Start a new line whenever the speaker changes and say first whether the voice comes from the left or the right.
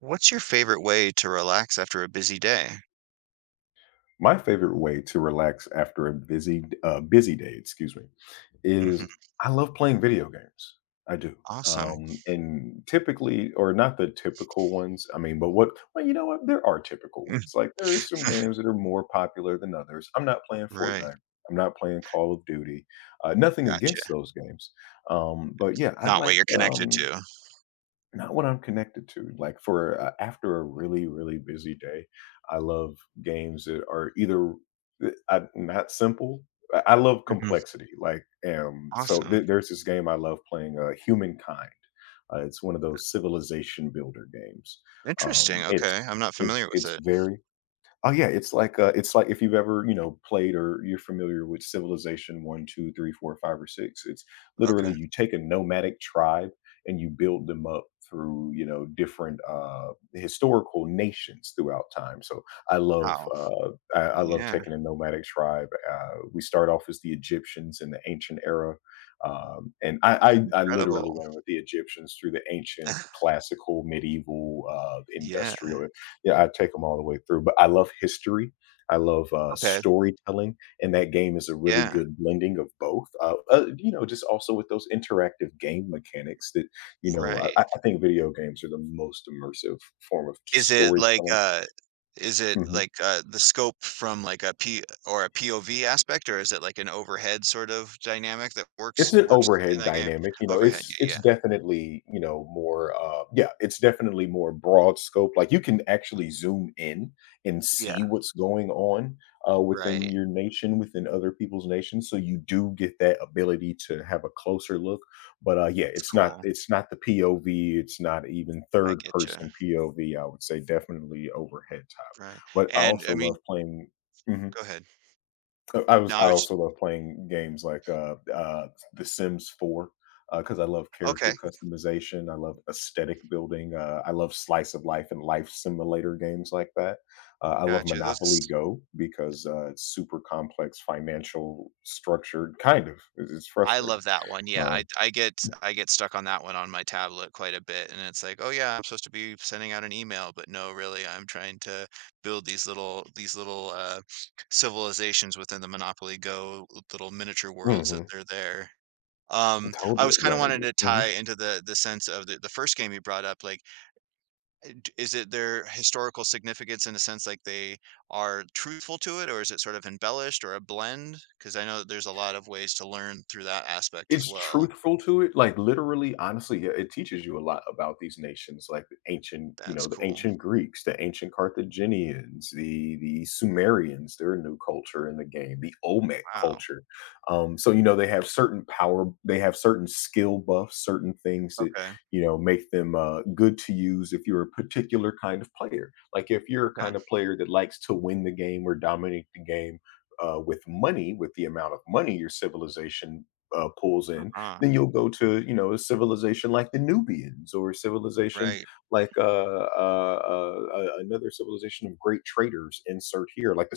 right: What's your favorite way to relax after a busy day?
left: My favorite way to relax after a busy day, excuse me,
right: Mhm,
left: is I love playing video games. I do.
right: awesome.
left: And typically, or not the typical ones. I mean, but what? Well, you know what? There are typical
right: Mm,
left: ones. Like there are some games that are more popular than others. I'm not playing
right: right,
left: Fortnite. I'm not playing Call of Duty. Nothing against
right: gotcha.
left: those games, but yeah, I
right: Not what
left: like
right: you're connected to.
left: not what I'm connected to. Like for a after a really, really busy day, I love games that are either not simple. I love
right: Mhm,
left: complexity. Like,
right: awesome.
left: there's this game I love playing, Humankind. It's one of those civilization builder games.
right: Interesting,
left: It's
right: okay, I'm not
left: it's
right: familiar with
left: it's
right: it.
left: very— Oh yeah, it's like if you've ever, you know, played or you're familiar with Civilization one, two, three, four, five, or 6, it's
right: Okay,
left: literally you take a nomadic tribe and you build them up through, you know, different historical nations throughout time. So I love
right: wow.
left: I love
right: Yeah,
left: taking a nomadic tribe. We start off as the Egyptians in the ancient era. I
right: incredible.
left: literally went with the Egyptians through the ancient, classical, medieval,
right: Yeah,
left: industrial— yeah, I take them all the way through, but I love history. I love,
right: okay,
left: storytelling, and that game is a really
right: yeah,
left: good blending of both. You know, just also with those interactive game mechanics that, you know, I
right: right.
left: I I think video games are the most immersive form of
right: Is it like,
left: storytelling.
right: uh is it
left: Mhm.
right: like, the scope from like a P or a POV aspect, or is it like an overhead sort of dynamic that works
left: It's an
right: works in
left: overhead
right: that game?
left: dynamic, you know,
right: Overhead,
left: it's
right: yeah,
left: it's
right: yeah.
left: definitely, you know, more, yeah, it's definitely more broad scope, like, you can actually zoom in and see
right: Yeah,
left: what's going on, within
right: right.
left: your nation, within other people's nations, so you do get that ability to have a closer look, but, yeah,
right: That's cool.
left: it's not the POV, it's not even
right: I
left: third
right: get you.
left: person POV, I would say definitely overhead type.
right: Right,
left: But I
right: and
left: also
right: I mean
left: love playing— Mhm.
right: go ahead. No,
left: I
right: I was just
left: also love playing games like, The Sims 4, because I love
right: okay,
left: character customization, I love aesthetic building, I love slice of life and life simulator games like that. I love
right: gotcha, those
left: Monopoly Go because, it's super complex financial structured kind of, it's
right: I
left: frustrating.
right: love that one, yeah, I
left: Um,
right: I get I get stuck on that one on my tablet quite a bit, and it's like, "Oh, yeah, I'm supposed to be sending out an email," but no, really, I'm trying to build these little, civilizations within the Monopoly Go little miniature worlds that
left: mhm,
right: they're there. I
left: totally,
right: was kinda
left: like,
right: wanting to tie
left: mhm.
right: into the sense of the first game you brought up, like, d is it their historical significance in a sense like they are truthful to it, or is it sort of embellished or a blend? Because I know that there's a lot of ways to learn through that aspect as
left: It's
right: well.
left: truthful to it, like, literally, honestly, yeah, it teaches you a lot about these nations, like the ancient, you know,
right: That's
left: the
right: cool.
left: ancient Greeks, the ancient Carthaginians, the Sumerians, their new culture in the game, the Olmec
right: Wow.
left: culture. So, you know, they have certain power, they have certain skill buffs, certain things that,
right: Okay,
left: you know, make them good to use if you're a particular kind of player. Like if you're a
right: okay.
left: kind of player that likes to win the game or dominate the game, with money, with the amount of money your civilization pulls in,
right: Uh-huh.
left: then you'll go to you know a civilization like the Nubians or a civilization
right: Right.
left: like another civilization of great traders. Insert here like the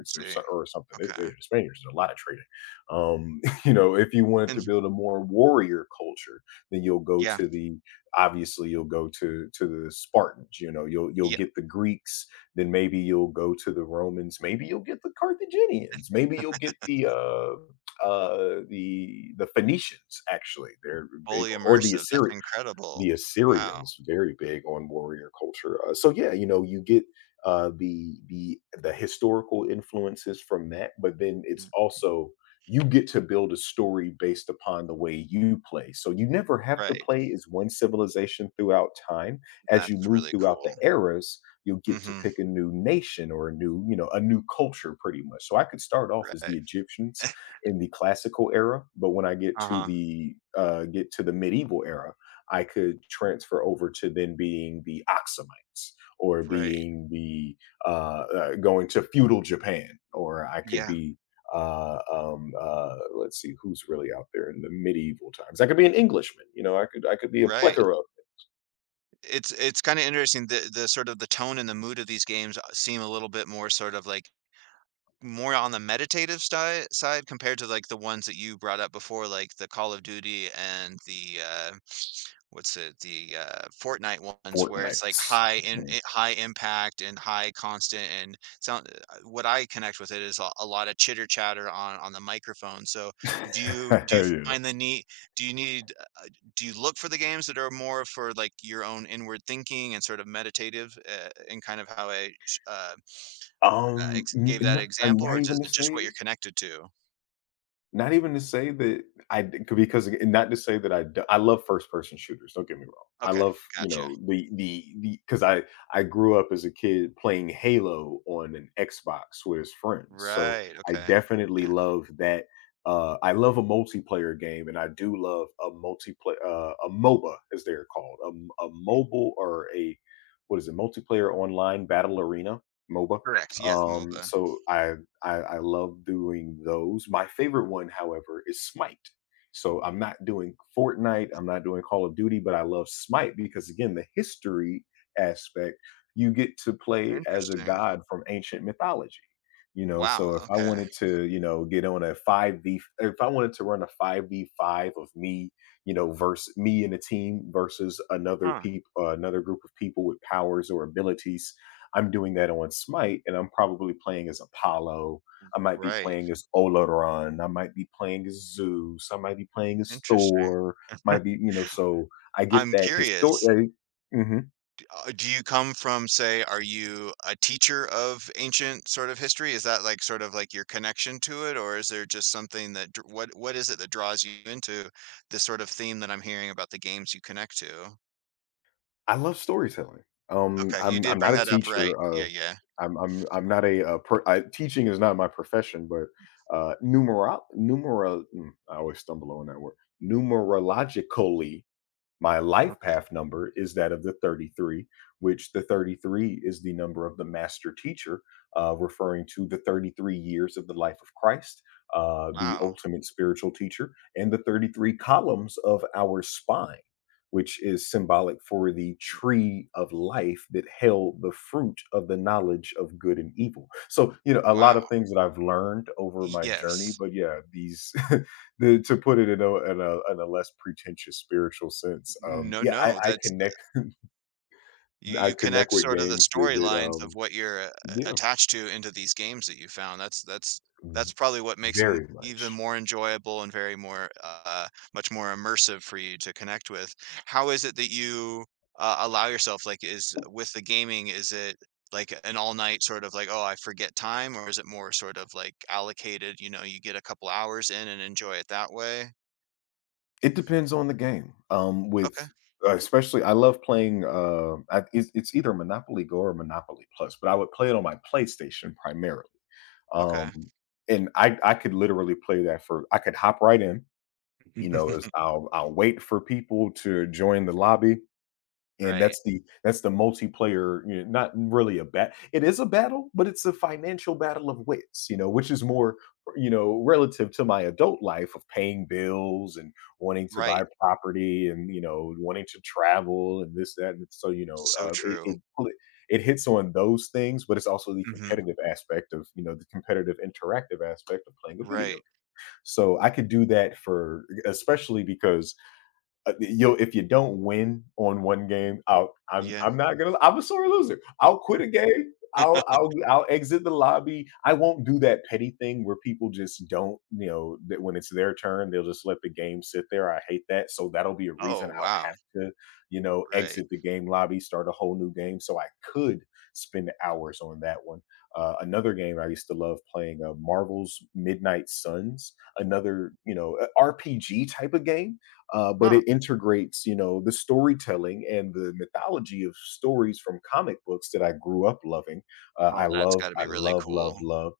right: I
left: or
right: see.
left: or something.
right: Okay.
left: The Spaniards did a lot of trading. You know, if you wanted
right: And
left: to build a more warrior culture, then you'll go
right: yeah,
left: to the— obviously you'll go to the Spartans. You know, you'll
right: yeah,
left: get the Greeks. Then maybe you'll go to the Romans. Maybe you'll get the Carthaginians. Maybe you'll get the Phoenicians actually. They're big,
right: fully
left: or the
right: immersive. That's
left: Assyrians—
right: incredible.
left: the
right: Wow.
left: Assyrians very big on warrior culture. So yeah, you know, you get the historical influences from that, but then it's
right: Mm,
left: also— you get to build a story based upon the way you play. So you never have to
right: right.
left: play as one civilization throughout time. As you
right: That's
left: move
right: really
left: throughout the
right: cool.
left: eras, you'll get to
right: Mhm.
left: pick a new nation or a new, you know, a new culture pretty much. So I could start off as the
right: Right.
left: Egyptians in the classical era, but when I
right: Uh-huh.
left: get to the medieval era, I could transfer over to then being the Oxamites or
right: Right.
left: being the uh, going to feudal Japan, or I could
right: Yeah.
left: be let's see who's really out there in the medieval times. I could be an Englishman, you know. I could be a
right: Right.
left: plethora of—
right: It's kinda interesting, the sort of the tone and the mood of these games, seem a little bit more sort of, like, more on the meditative side compared to, like, the ones that you brought up before, like the Call of Duty and the, what's it? The, Fortnite ones where it's, like,
left: Fortnites.
right: high in I high impact and high constant and sound what I connect with it is a lot of chitter chatter on the microphone, so do you do you
left: Yeah.
right: find the need do you need do you look for the games that are more for, like, your own inward thinking and sort of meditative, in kind of how I sh
left: Um,
right: ex
left: n-
right: gave that
left: n-
right: example,
left: Not
right: or is
left: even to
right: it just what you're
left: say.
right: connected to?
left: Not even to say that I, because not to say that I love first person shooters, don't get me wrong. I
right: Okay,
left: love, you
right: gotcha.
left: know, the because I— I grew up as a kid playing Halo on an Xbox with his friends, so
right: Right,
left: I
right: okay.
left: definitely
right: Yeah,
left: love that, I love a multiplayer game, and I do love a multiplayer a MOBA, as they're called, a mobile or a— what is it? Multiplayer online battle arena, MOBA.
right: correct, yeah, MOBA.
left: So I love doing those. My favorite one, however, is Smite. So I'm not doing Fortnite, I'm not doing Call of Duty, but I love Smite because again, the history aspect, you get to play as a
right: Interesting.
left: god from ancient mythology. You know, so
right: Wow,
left: if I
right: okay.
left: wanted to, you know, get on a 5v, if I wanted to run a 5v5 of me, you know, versus me and a team versus another
right: Huh,
left: people, another group of people with powers or abilities, I'm doing that on Smite, and I'm probably playing as Apollo. I might be
right: right,
left: playing as Olaron. I might be playing as Zeus. I might be playing as
right: interesting.
left: Thor. Might be, you know, so I get
right: I'm
left: that
right: curious.
left: historic. Mhm.
right: Do you come from, say, are you a teacher of ancient sort of history? Is that like sort of like your connection to it, or is there just something that what is it that draws you into this sort of theme that I'm hearing about the games you connect to?
left: I love storytelling.
right: Okay, you
left: I'm
right: did bring
left: not a
right: that up,
left: teacher.
right: right? Yeah, yeah.
left: I'm not a, per I teaching is not my profession, but, I always stumble on that word. Numerologically— my life
right: Okay.
left: path number is that of the 33, which the 33 is the number of the master teacher, referring to the 33 years of the life of Christ, the
right: Wow.
left: ultimate spiritual teacher, and the 33 columns of our spine, which is symbolic for the tree of life that held the fruit of the knowledge of good and evil. So, you know, a lot
right: Wow.
left: of things that I've learned over my journey,
right: Yes.
left: but yeah, these— The to put it in a less pretentious spiritual sense,
right: No,
left: yeah,
right: no.
left: I
right: That's
left: connect—
right: you
left: I
right: you
left: connect
right: connect
left: with
right: sort of the
left: games that
right: storylines of what you're a
left: yeah,
right: attached to into these games that you found.
left: v
right: That's probably what makes them
left: very
right: even
left: much.
right: more enjoyable and very more, much more immersive for you to connect with. How is it that you, allow yourself, like, is with the gaming, is it like an all night sort of like, "Oh, I forget time," or is it more sort of like allocated, you know, you get a couple hours in and enjoy it that way?
left: It depends on the game. With
right: Okay,
left: Especially, I love playing. It's either Monopoly Go or Monopoly Plus, but I would play it on my PlayStation primarily.
right: okay.
left: Um, and I could literally play that for— I could hop right in. You know, as I'll wait for people to join the lobby, and
right: Right,
left: that's the— that's the multiplayer, you know, not really a bat it is a battle, but it's a financial battle of wits, you know, which is more, you know, relative to my adult life of paying bills and wanting to buy
right: right.
left: property and, you know, wanting to travel and this, that, and so, you know,
right: So true.
left: it it hits on those things, but it's also the
right: Mhm.
left: competitive aspect of, you know, the competitive interactive aspect of playing a video.
right: Right.
left: So I could do that for— especially because if you don't win on one game,
right: Yeah.
left: I'm not gonna. I'm a sore loser. I'll quit a game. I'll exit the lobby. I won't do that petty thing where people just don't. You know, that when it's their turn, they'll just let the game sit there. I hate that. So that'll be a
right: Oh,
left: reason I'll
right: wow.
left: have to, you know,
right: Right.
left: exit the game lobby, start a whole new game. So I could spend hours on that one. Another game I used to love playing, Marvel's Midnight Suns. Another, you know, a RPG type of game but
right: Huh.
left: it integrates, you know, the storytelling and the mythology of stories from comic books that I grew up loving.
right: Oh, that's gotta
left: I
right: be really
left: love, love,
right: cool.
left: love.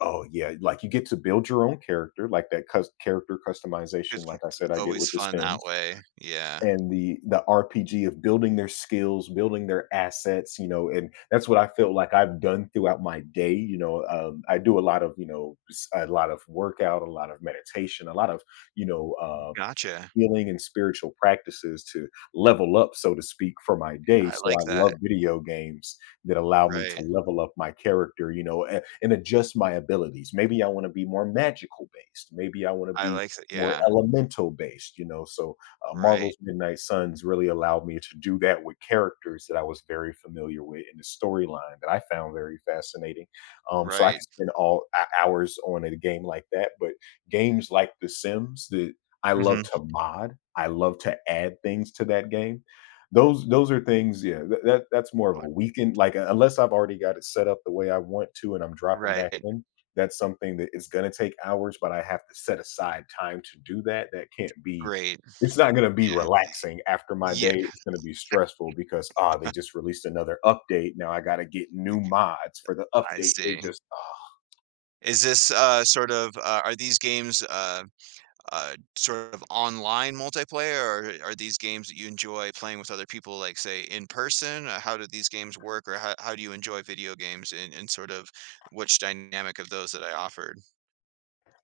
left: Oh yeah, like you get to build your own character, like that character customization.
right: It's
left: Like I said, I get
right: always
left: with The
right: fun that
left: Sims
right: way. Yeah.
left: and the RPG of building their skills, building their assets. You know, and that's what I feel like I've done throughout my day. You know, I do a lot of, you know, a lot of workout, a lot of meditation, a lot of you know uh,
right: Gotcha.
left: healing and spiritual practices to level up, so to speak, for my day.
right: Yeah, I
left: So
right: like
left: I
right: that.
left: love video games that allow me to
right: Right.
left: level up my character, you know, and, adjust my abilities. Maybe I want to be more magical based. Maybe I want to
right: I
left: be
right: like that
left: more
right: yeah.
left: elemental based, you know. So
right: Right.
left: Marvel's Midnight Suns really allowed me to do that with characters that I was very familiar with in the storyline that I found very fascinating. So I could
right: Right.
left: spend hours on a game like that. But games like The Sims, the I love
right: Mhm.
left: to mod. I love to add things to that game. Those are things, yeah, that that's more of
right: Uh,
left: a weekend like, unless I've already got it set up the way I want to and I'm dropping back
right: right.
left: in, that's something that is gonna take hours, but I have to set aside time to do that. That can't be
right: Great.
left: It's not gonna be
right: Yeah.
left: relaxing after my
right: Yeah.
left: day. It's gonna be stressful because, ah, they just released another update. Now I gotta get new mods for the
right: I
left: update. They
right: see.
left: just
right: Is this, sort of, are these games, sort of online multiplayer, or are these games that you enjoy playing with other people, like say in person? How do these games work, or how do you enjoy video games and sort of which dynamic of those that I offered?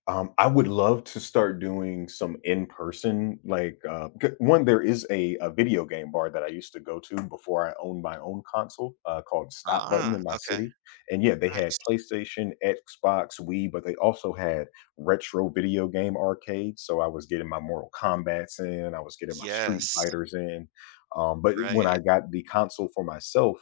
left: I would love to start doing some in person, like one. There is a video game bar that I used to go to before I owned my own console called Stop Button
right: Ah,
left: in my
right: okay,
left: city, and yeah, they had
right: nice.
left: PlayStation, Xbox, Wii, but they also had retro video game arcades. So I was getting my Mortal Kombat's in, I was getting my Street
right: Yes,
left: Fighters in, but when I
right: right.
left: got the console for myself,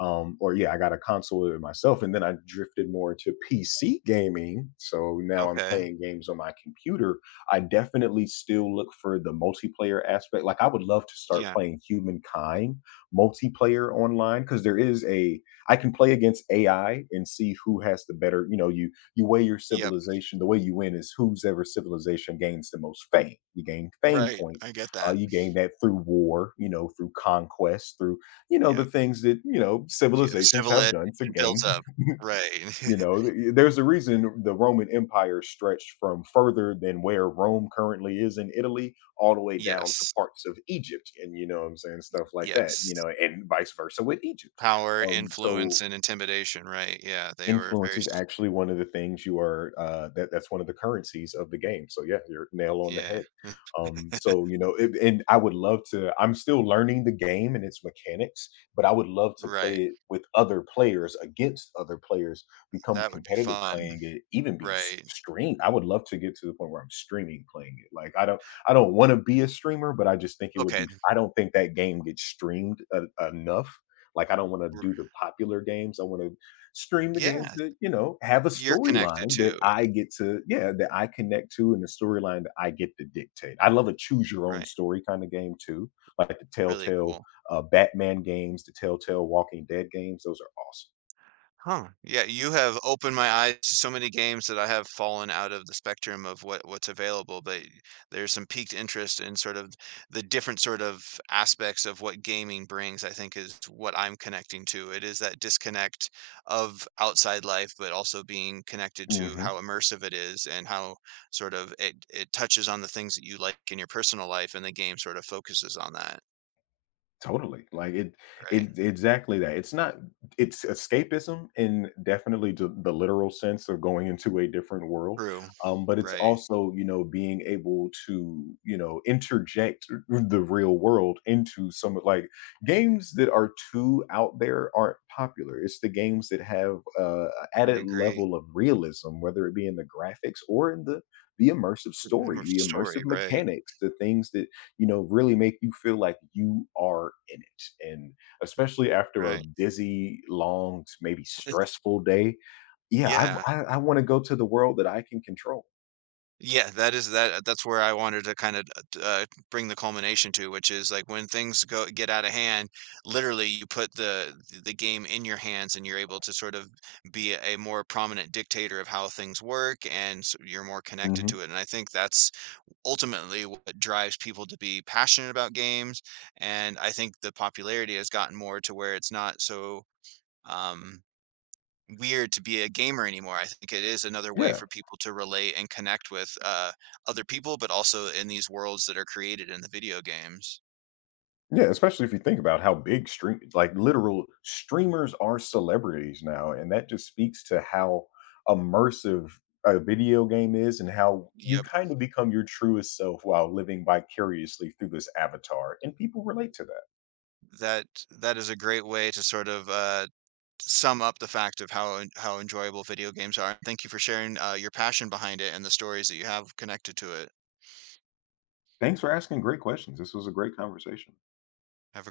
left: or yeah, I got a console with it myself, and then I drifted more to PC gaming. So now I'm
right: Okay.
left: playing games on my computer. I definitely still look for the multiplayer aspect. Like I would love to start
right: Yeah.
left: playing Humankind multiplayer online because there is a I can play against AI and see who has the better. You know, you weigh your
right: Yep.
left: civilization. The way you win is whose ever civilization gains the most fame. You gain fame
right: Right.
left: points.
right: I get that.
left: You gain that through war. You know, through conquest, through you know the
right: Yep.
left: things that you know
right: Yeah.
left: civilizations have
right: Civilization
left: done to gain
right: builds up. Right.
left: you know there's a reason the Roman Empire stretched from further than where Rome currently is in Italy all the way down to
right: Yes.
left: parts of Egypt, and you know what I'm saying, stuff like that,
right: Yes.
left: you know, and vice versa with Egypt.
right: Power,
left: um so
right: influence, and intimidation. Right. Yeah. They were
left: Influence
right: very,
left: is
right: s-
left: actually one of the things you are, that's one of the currencies of the game. So yeah, you're nail on the
right: yeah.
left: head. You know, it, and I would love to, I'm still learning the game and its mechanics, but I would love to play
right: Right.
left: it with other players against other players, become
right: That would be
left: competitive
right: fun,
left: playing it, even be
right: right.
left: streamed. I would love to get to the point where I'm streaming playing it. I don't want to be a streamer, but I just think it would
right: Okay,
left: be, I don't think that game gets streamed enough. Like I don't want to
right: r
left: do the popular games. I want to stream the games
right: yeah,
left: that, you know, have a
right: you're connected
left: storyline that
right: too,
left: I get to yeah, that I connect to, and the storyline that I get to dictate. I love a choose your own
right: right,
left: story kind of game too, like the
right: really
left: Telltale
right: cool.
left: Batman games, the Telltale Walking Dead games. Those are awesome.
right: Huh, yeah, you have opened my eyes to so many games that I have fallen out of the spectrum of what what's available, but there's some piqued interest in sort of the different sort of aspects of what gaming brings, I think is what I'm connecting to. It is that disconnect of outside life, but also being connected to
left: Mhm.
right: how immersive it is and how sort of it it touches on the things that you like in your personal life, and the game sort of focuses on that,
left: Totally.
right: right?
left: It exactly that. It's not It's escapism in definitely the literal sense of going into a different world.
right: True,
left: But it's
right: right,
left: also, you know, being able to, you know, interject the real world into some of like games that are too out there aren't popular. It's the games that have
right: I
left: added
right: agree.
left: level of realism, whether it be in the graphics or in the immersive story,
right: Mm,
left: the
right: story,
left: immersive
right: right,
left: mechanics, the things that you know, really make you feel like you are in it. And especially after a
right: right.
left: busy, long, maybe
right: It's
left: stressful day, yeah, I
right: yeah.
left: I want to go to the world that I can control.
right: Yeah, that is that that's where I wanted to kinda, uh, bring the culmination to, which is, like, when things go get out of hand, literally, you put the game in your hands, and you're able to sort of be a more prominent dictator of how things work, and s you're more connected
left: hmm
right: to it, and I think that's ultimately what drives people to be passionate about games, and I think the popularity has gotten more to where it's not so, um weird to be a gamer anymore. I think it is another way
left: Yeah,
right: for people to relate and connect with, other people, but also in these worlds that are created in the video games.
left: yeah. Especially if you think about how big stream, like literal streamers are celebrities now, and that just speaks to how immersive a video game is, and how you
right: Yep,
left: kind of become your truest self while living vicariously through this avatar, and people relate to that.
right: that that is a great way to sort of, sum up the fact of how enjoyable video games are. Thank you for sharing, your passion behind it and the stories that you have connected to it.
left: Thanks for asking great questions. This was a great conversation.
right: Have a